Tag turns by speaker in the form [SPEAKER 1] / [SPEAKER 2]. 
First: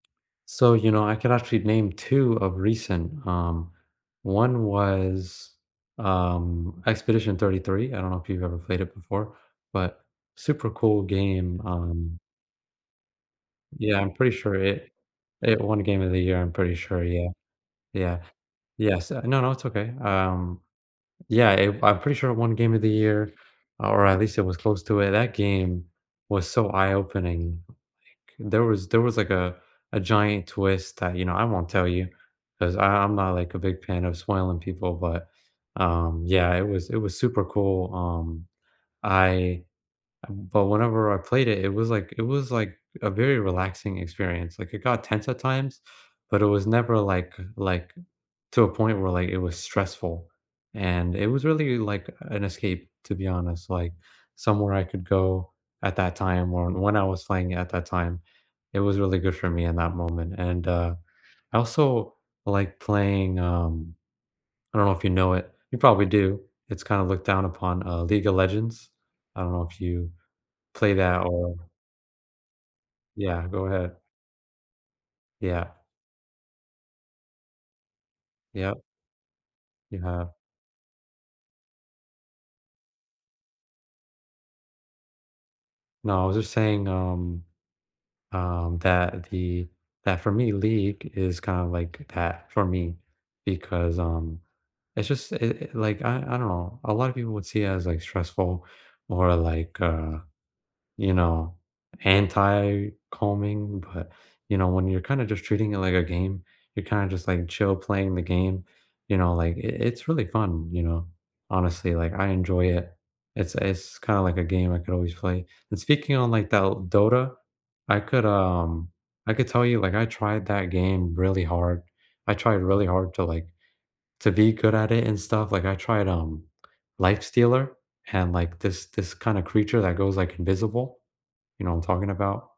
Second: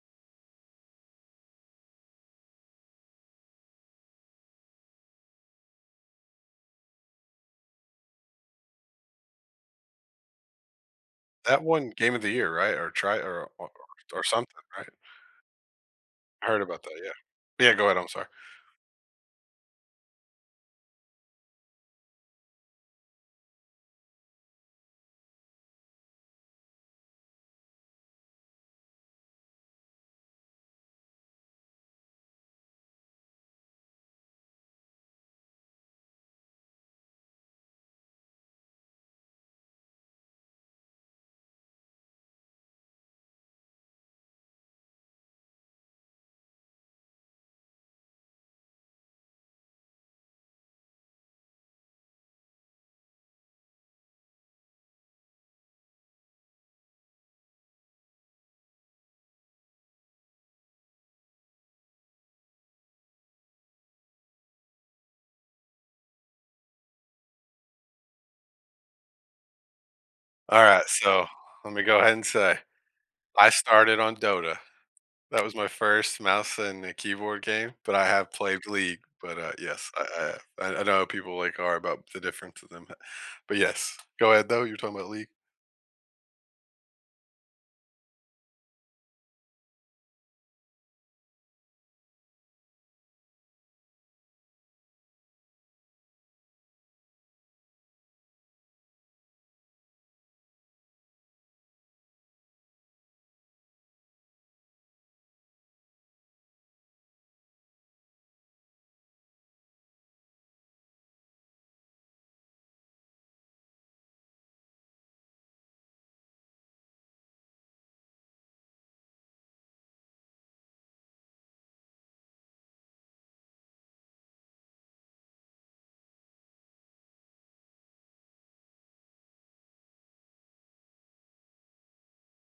[SPEAKER 1] So, you know, I can actually name 2 of recent. Um, one was, um, Expedition 33, I don't know if you've ever played it before, but super cool game,
[SPEAKER 2] That won Game
[SPEAKER 1] um
[SPEAKER 2] of the Year, right? Or try or or or
[SPEAKER 1] Yeah, I'm
[SPEAKER 2] or
[SPEAKER 1] pretty sure
[SPEAKER 2] something,
[SPEAKER 1] it
[SPEAKER 2] right?
[SPEAKER 1] It won Game of the Year,
[SPEAKER 2] I
[SPEAKER 1] I'm
[SPEAKER 2] heard
[SPEAKER 1] pretty
[SPEAKER 2] about that,
[SPEAKER 1] sure, yeah.
[SPEAKER 2] yeah. Yeah, go ahead, I'm
[SPEAKER 1] Yeah.
[SPEAKER 2] sorry.
[SPEAKER 1] Yes uh, no, no, it's okay. Um, yeah if I'm pretty sure won Game of the Year, or at least it was close to it. That game was so eye-opening, like, there was there was, like, a a giant twist that, you know I won't tell you, 'cause I I'm not, like, a big fan of spoiling people but, um, yeah, it was it was super cool. Um, I but whenever I played it, it was like it was like a very relaxing experience. Like, it got tense at times, but it was never, like uh, like, to a point where, like, it was stressful, and it was really like an escape, to be honest, like, somewhere I could go at that time, or when I was playing at that time. It was really good for me in that moment and, uh, I also like playing, um I don't know if you know it, you probably do. It's kinda looked down upon, uh, League of Legends? I don't know if you
[SPEAKER 2] Alright,
[SPEAKER 1] play
[SPEAKER 2] so,
[SPEAKER 1] that or
[SPEAKER 2] let me go ahead and say
[SPEAKER 1] Yeah.
[SPEAKER 2] I
[SPEAKER 1] Go ahead.
[SPEAKER 2] started on Dota. That was my
[SPEAKER 1] Yeah.
[SPEAKER 2] first mouse and, uh, keyboard game, but I have played
[SPEAKER 1] Yep.
[SPEAKER 2] League, but, uh yes,
[SPEAKER 1] You have.
[SPEAKER 2] I I I I know how people like are about the difference to them that but yes, go ahead, though. You're talking about League.
[SPEAKER 1] No, I was just saying, um, um, that the that for me, League is kinda like a path for me, because, um, it's just i it, like I I don't know. A lotta people would see it as, like, stressful or, like, uh, you know, anti-calming, but, you know, when you're kinda just treating it like a game, you're kinda just, like, chill playing the game, you know, like, i it's really fun, you know? Honestly, like, I enjoy it. It's it's kinda like a game I could always play, and speaking on, like, Dol Dota, I could, um, I could tell you, like, I tried that game really hard. I tried really hard to, like to be good at it and stuff, like, I tried, um, Lifestealer, and, like, this this kinda creature that goes, like, invisible, you know what I'm talking about?